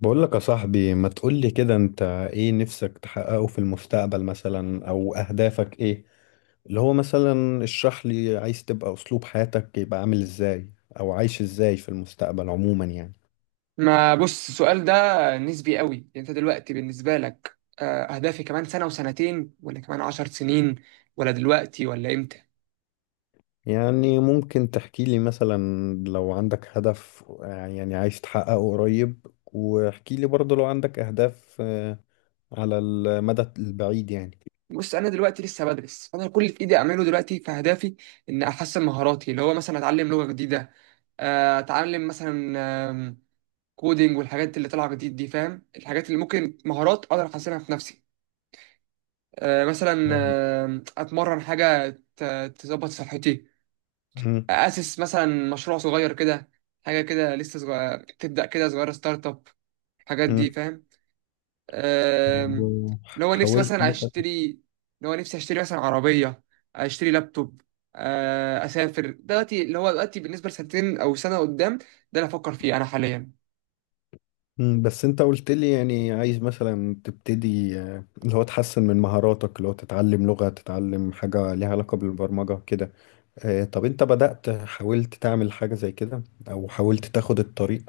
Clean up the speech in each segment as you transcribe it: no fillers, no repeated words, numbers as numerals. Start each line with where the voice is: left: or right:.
left: بقول لك يا صاحبي، ما تقولي كده. انت ايه نفسك تحققه في المستقبل مثلا؟ او اهدافك ايه؟ اللي هو مثلا اشرح لي، عايز تبقى اسلوب حياتك يبقى عامل ازاي؟ او عايش ازاي في المستقبل عموما يعني
right: ما بص السؤال ده نسبي قوي. انت دلوقتي بالنسبه لك، اهدافي كمان سنه وسنتين ولا كمان 10 سنين ولا دلوقتي ولا امتى؟
left: يعني ممكن تحكي لي مثلا لو عندك هدف، يعني عايز تحققه قريب. واحكي لي برضه لو عندك اهداف على المدى البعيد يعني.
right: بص، انا دلوقتي لسه بدرس. انا كل اللي في ايدي اعمله دلوقتي في اهدافي ان احسن مهاراتي، اللي هو مثلا اتعلم لغه جديده، اتعلم مثلا، آم، كودينج والحاجات اللي طالعه جديد دي، فاهم؟ الحاجات اللي ممكن مهارات اقدر احسنها في نفسي، مثلا، اتمرن، حاجه ت- تظبط صحتي،
left: مم.
right: اسس مثلا مشروع صغير كده، حاجه كده لسه صغير، تبدا كده صغيره، ستارت اب، الحاجات دي،
left: مم.
right: فاهم؟ أم، اللي هو نفسي
left: حاولت.
right: مثلا اشتري، اللي هو نفسي اشتري مثلا عربيه، اشتري لابتوب، اسافر. دلوقتي اللي هو دلوقتي بالنسبه لسنتين او سنه قدام، ده اللي افكر فيه انا حاليا.
left: بس انت قلت لي يعني عايز مثلا تبتدي، اللي هو تحسن من مهاراتك، اللي هو تتعلم لغة، تتعلم حاجة ليها علاقة بالبرمجة كده. طب انت بدأت، حاولت تعمل حاجة زي كده او حاولت تاخد الطريق؟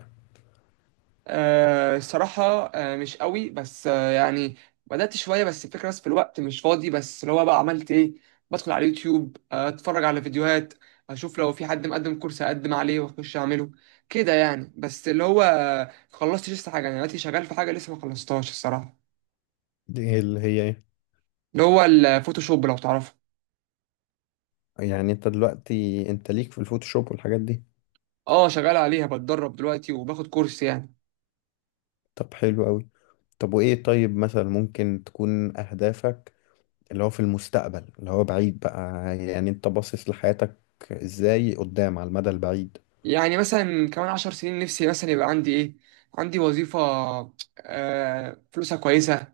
right: الصراحة مش قوي، بس يعني بدأت شوية، بس الفكرة بس في الوقت مش فاضي. بس اللي هو بقى عملت إيه، بدخل على اليوتيوب، أتفرج على فيديوهات، أشوف لو في حد مقدم كورس أقدم عليه وأخش أعمله، كده يعني. بس اللي هو خلصتش لسه حاجة، أنا دلوقتي شغال في حاجة لسه ما خلصتهاش الصراحة.
left: دي اللي هي ايه؟
right: اللي هو الفوتوشوب، لو تعرفه.
left: يعني انت دلوقتي انت ليك في الفوتوشوب والحاجات دي؟
right: أه، شغال عليها، بتدرب دلوقتي وباخد كورس يعني.
left: طب حلو قوي. طب وايه، طيب مثلا ممكن تكون اهدافك اللي هو في المستقبل، اللي هو بعيد بقى؟ يعني انت باصص لحياتك ازاي قدام على المدى البعيد؟
right: يعني مثلا كمان 10 سنين نفسي مثلا يبقى عندي إيه، عندي وظيفة، آه، فلوسها كويسة،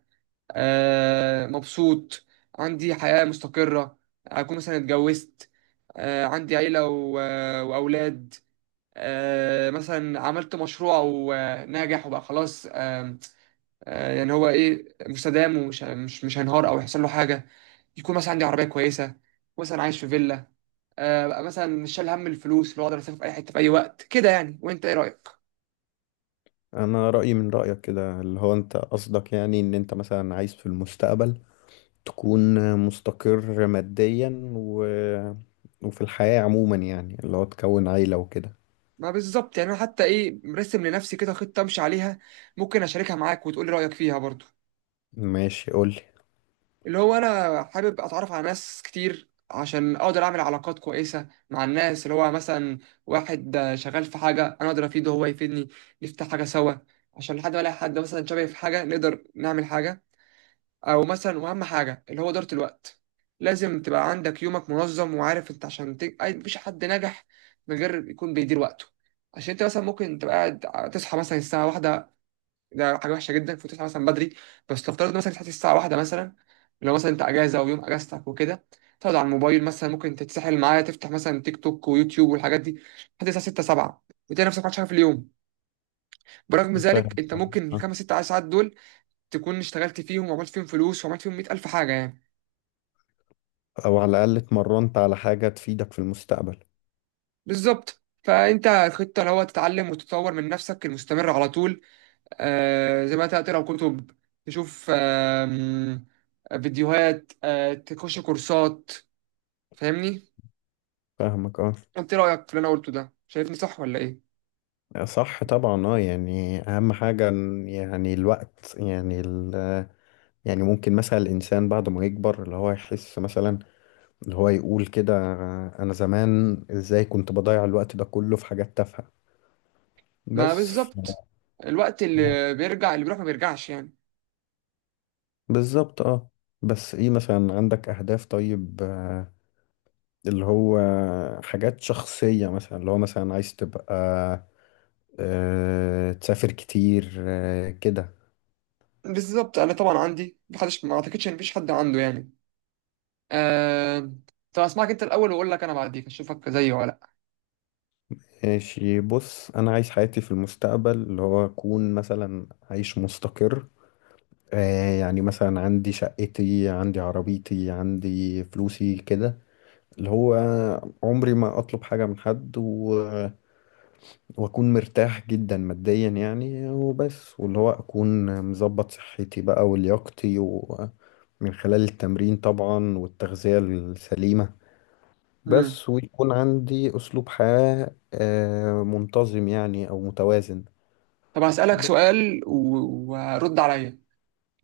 right: مبسوط، عندي حياة مستقرة، أكون مثلا اتجوزت، عندي عيلة وأولاد، مثلا عملت مشروع وناجح وبقى خلاص. آم، آه، يعني هو إيه، مستدام ومش مش مش هينهار أو يحصل له حاجة. يكون مثلا عندي عربية كويسة، مثلا عايش في فيلا، بقى مثلا مش شايل هم الفلوس، اللي هو أقدر أسافر في أي حتة في أي وقت كده يعني. وأنت إيه رأيك؟
left: انا رايي من رايك كده، اللي هو انت قصدك يعني ان انت مثلا عايز في المستقبل تكون مستقر ماديا، وفي الحياه عموما يعني، اللي هو تكون عيله وكده.
right: ما بالظبط، يعني أنا حتى إيه مرسم لنفسي كده خطة أمشي عليها. ممكن أشاركها معاك وتقولي رأيك فيها برضو.
left: ماشي، قول لي.
right: اللي هو انا حابب اتعرف على ناس كتير عشان اقدر اعمل علاقات كويسه مع الناس، اللي هو مثلا واحد شغال في حاجه انا اقدر افيده هو يفيدني، نفتح حاجه سوا، عشان لحد ما الاقي حد مثلا شبهي في حاجه نقدر نعمل حاجه. او مثلا واهم حاجه اللي هو اداره الوقت. لازم تبقى عندك يومك منظم وعارف انت عشان مفيش حد نجح من غير يكون بيدير وقته. عشان انت مثلا ممكن تبقى قاعد تصحى مثلا الساعه واحدة، ده حاجه وحشه جدا، المفروض تصحى مثلا بدري. بس لو افترضنا مثلا تصحى الساعه واحدة مثلا، لو مثلا انت اجازه ويوم اجازتك وكده، تقعد على الموبايل، مثلا ممكن تتسحل معايا، تفتح مثلا تيك توك ويوتيوب والحاجات دي لحد الساعه 6 7، وتلاقي نفسك ما عملتش حاجه في اليوم. برغم ذلك
left: فاهم.
right: انت ممكن
left: آه.
right: الـ 5 6 ساعات دول تكون اشتغلت فيهم وعملت فيهم فلوس وعملت فيهم 100 الف حاجه يعني.
left: او على الاقل اتمرنت على حاجه تفيدك في المستقبل.
right: بالظبط، فانت الخطه اللي هو تتعلم وتطور من نفسك المستمر على طول، زي ما انت تقرا كتب، تشوف فيديوهات، تخش كورسات. فاهمني؟
left: فاهمك اه.
right: انت ايه رايك في اللي انا قلته ده، شايفني صح ولا ايه؟
left: صح طبعا اه، يعني اهم حاجه، يعني الوقت، يعني يعني ممكن مثلا الانسان بعد ما يكبر اللي هو يحس مثلا، اللي هو يقول كده: انا زمان ازاي كنت بضيع الوقت ده كله في حاجات تافهة
right: ما
left: بس.
right: بالظبط، الوقت اللي بيرجع اللي بيروح ما بيرجعش يعني.
left: بالظبط اه. بس ايه، مثلا عندك اهداف طيب، اللي هو حاجات شخصية؟ مثلا اللي هو مثلا عايز تبقى، تسافر كتير كده؟
right: بالظبط، انا طبعا عندي، محدش ما اعتقدش ان مفيش حد عنده يعني. آه... طب اسمعك انت الاول واقول لك انا بعديك، اشوفك زيي ولا لا.
left: ماشي. بص، انا عايز حياتي في المستقبل اللي هو اكون مثلا عايش مستقر. يعني مثلا عندي شقتي، عندي عربيتي، عندي فلوسي كده، اللي هو عمري ما اطلب حاجة من حد، واكون مرتاح جدا ماديا يعني وبس، واللي هو اكون مظبط صحتي بقى ولياقتي، ومن خلال التمرين طبعا والتغذية السليمة.
right: مم.
left: بس ويكون عندي اسلوب حياة منتظم يعني او متوازن.
right: طب هسالك
left: ب-
right: سؤال ورد عليا.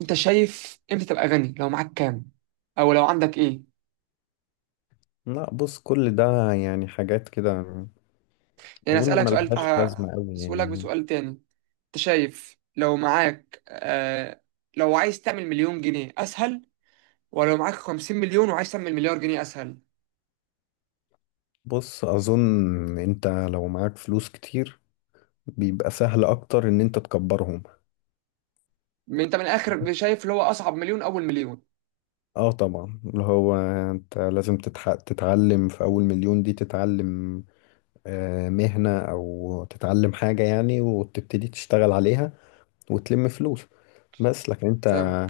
right: انت شايف امتى تبقى غني، لو معاك كام او لو عندك ايه؟
left: لا بص، كل ده يعني حاجات كده،
right: يعني
left: اظن
right: اسالك سؤال،
left: ملهاش لازمة قوي
right: هسألك
left: يعني.
right: بسؤال تاني. انت شايف لو معاك، لو عايز تعمل 1 مليون جنيه اسهل، ولو معاك 50 مليون وعايز تعمل 1 مليار جنيه اسهل؟
left: بص اظن انت لو معاك فلوس كتير بيبقى سهل اكتر ان انت تكبرهم.
right: ما انت من الاخر شايف اللي هو اصعب 1 مليون اول 1 مليون.
left: اه طبعا، اللي هو انت لازم تتعلم في اول مليون دي. تتعلم مهنة او تتعلم حاجة يعني، وتبتدي تشتغل عليها وتلم فلوس. بس لكن
right: فاهم؟
left: انت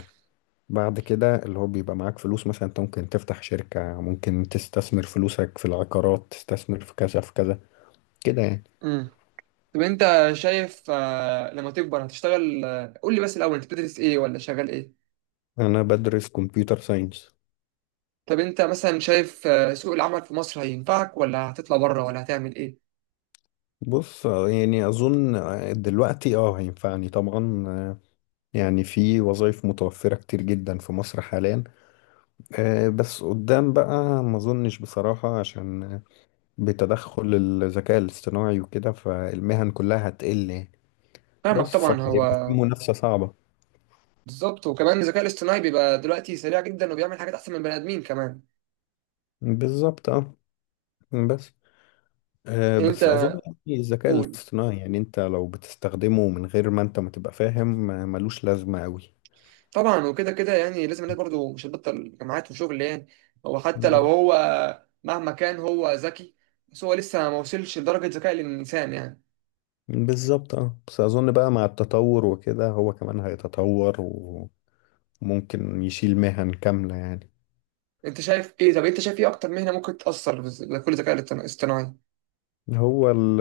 left: بعد كده اللي هو بيبقى معاك فلوس، مثلا انت ممكن تفتح شركة، ممكن تستثمر فلوسك في العقارات، تستثمر في كذا في كذا كده يعني.
right: امم، طب انت شايف لما تكبر هتشتغل قول لي بس الاول انت بتدرس ايه ولا شغال ايه؟
left: انا بدرس كمبيوتر ساينس.
right: طب انت مثلا شايف سوق العمل في مصر هينفعك ولا هتطلع بره ولا هتعمل ايه؟
left: بص، يعني اظن دلوقتي اه هينفعني طبعا. يعني في وظائف متوفرة كتير جدا في مصر حاليا. بس قدام بقى ما اظنش بصراحة، عشان بتدخل الذكاء الاصطناعي وكده، فالمهن كلها هتقل يعني.
right: فاهمك
left: بس
right: طبعا. هو
left: فهيبقى في منافسة صعبة.
right: بالظبط، وكمان الذكاء الاصطناعي بيبقى دلوقتي سريع جدا وبيعمل حاجات احسن من البني ادمين كمان.
left: بالظبط اه. بس آه،
right: يعني انت
left: بس اظن يعني الذكاء
right: قول.
left: الاصطناعي، يعني انت لو بتستخدمه من غير ما انت ما تبقى فاهم، ملوش لازمة قوي.
right: طبعا، وكده كده يعني لازم الناس برضه مش هتبطل جامعات وشغل يعني. هو حتى لو
left: ب-
right: هو مهما كان هو ذكي، بس هو لسه ما وصلش لدرجة ذكاء الإنسان يعني.
left: بالظبط اه. بس اظن بقى مع التطور وكده، هو كمان هيتطور وممكن يشيل مهن كاملة يعني.
right: أنت شايف إيه؟ طب أنت شايف إيه أكتر مهنة ممكن تأثر بكل الذكاء الاصطناعي؟
left: هو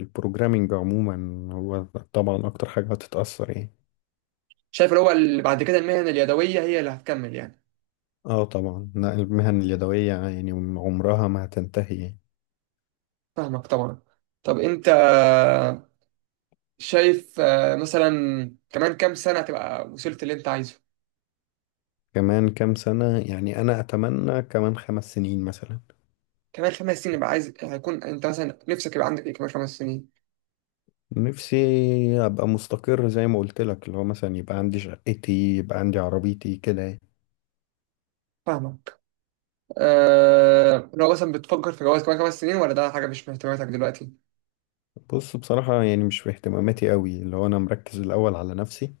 left: البروجرامينج عموما، هو طبعا اكتر حاجة هتتأثر يعني.
right: شايف اللي هو اللي بعد كده المهن اليدوية هي اللي هتكمل يعني.
left: اه طبعا، لا المهن اليدوية يعني عمرها ما هتنتهي يعني.
right: فاهمك طبعا. طب أنت شايف مثلا كمان كام سنة تبقى وصلت اللي أنت عايزه؟
left: كمان كام سنة؟ يعني انا اتمنى كمان 5 سنين مثلا.
right: كمان 5 سنين، يبقى عايز هيكون أنت مثلا نفسك يبقى عندك إيه كمان 5 سنين؟
left: نفسي ابقى مستقر زي ما قلت لك، اللي هو مثلا يبقى عندي شقتي، يبقى عندي عربيتي كده يعني.
right: فاهمك. آه، لو مثلا بتفكر في جواز كمان 5 سنين ولا ده حاجة مش من اهتماماتك دلوقتي؟
left: بص بصراحة يعني مش في اهتماماتي قوي، اللي هو انا مركز الاول على نفسي.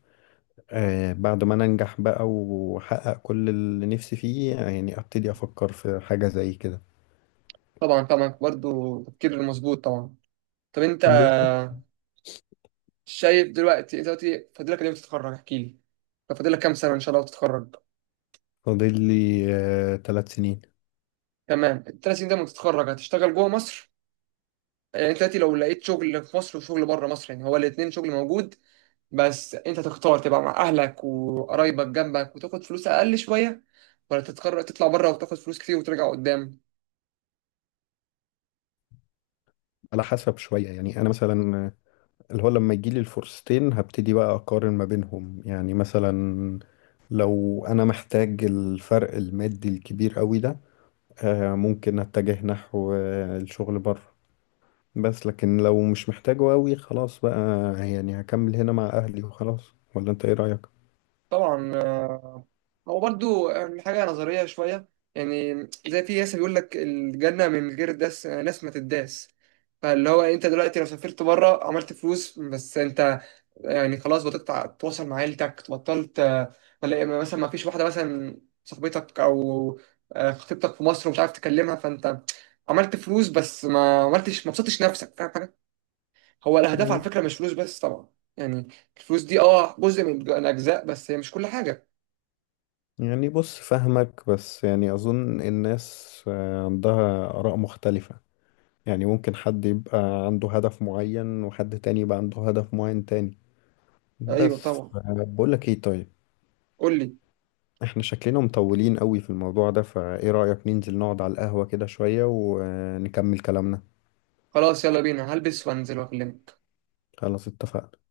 left: آه، بعد ما انا انجح بقى واحقق كل اللي نفسي فيه يعني، ابتدي افكر في حاجة زي كده.
right: طبعا طبعا، برضه تفكير مظبوط طبعا. طب أنت
left: بالظبط.
right: شايف دلوقتي، أنت دلوقتي فاضلك قد إيه وتتخرج، احكي لي. طب فاضلك كام سنة إن شاء الله وتتخرج؟
left: فاضل لي 3 سنين.
right: تمام، الـ 3 سنين ده لما تتخرج هتشتغل جوه مصر، يعني أنت دلوقتي لو لقيت شغل في مصر وشغل بره مصر، يعني هو الاتنين شغل موجود. بس أنت تختار تبقى مع أهلك وقرايبك جنبك وتاخد فلوس أقل شوية، ولا تتخرج تطلع بره وتاخد فلوس كتير وترجع قدام؟
left: على حسب، شوية يعني. أنا مثلا اللي هو لما يجي لي الفرصتين، هبتدي بقى أقارن ما بينهم يعني. مثلا لو أنا محتاج الفرق المادي الكبير قوي ده، ممكن أتجه نحو الشغل بره. بس لكن لو مش محتاجه قوي، خلاص بقى، يعني هكمل هنا مع أهلي وخلاص. ولا أنت إيه رأيك؟
right: طبعا، هو برضو حاجة نظرية شوية يعني. زي في ناس بيقول لك الجنة من غير داس ناس ما تداس. فاللي هو انت دلوقتي لو سافرت بره عملت فلوس، بس انت يعني خلاص بطلت تتواصل مع عيلتك، بطلت تلاقي مثلا ما فيش واحدة مثلا صاحبتك او خطيبتك في مصر ومش عارف تكلمها. فانت عملت فلوس بس ما عملتش، ما بسطتش نفسك، فاهم حاجة؟ هو الأهداف على فكرة مش فلوس بس طبعا يعني. الفلوس دي اه جزء من الأجزاء، بس هي مش كل حاجة.
left: يعني بص فاهمك، بس يعني أظن الناس عندها آراء مختلفة. يعني ممكن حد يبقى عنده هدف معين وحد تاني يبقى عنده هدف معين تاني.
right: أيوه
left: بس
right: طبعا،
left: بقول لك ايه طيب،
right: قول لي.
left: احنا شكلنا مطولين قوي في الموضوع ده، فايه رأيك ننزل نقعد على القهوة كده شوية ونكمل كلامنا؟
right: خلاص يلا بينا، هلبس وانزل واكلمك.
left: خلاص اتفقنا.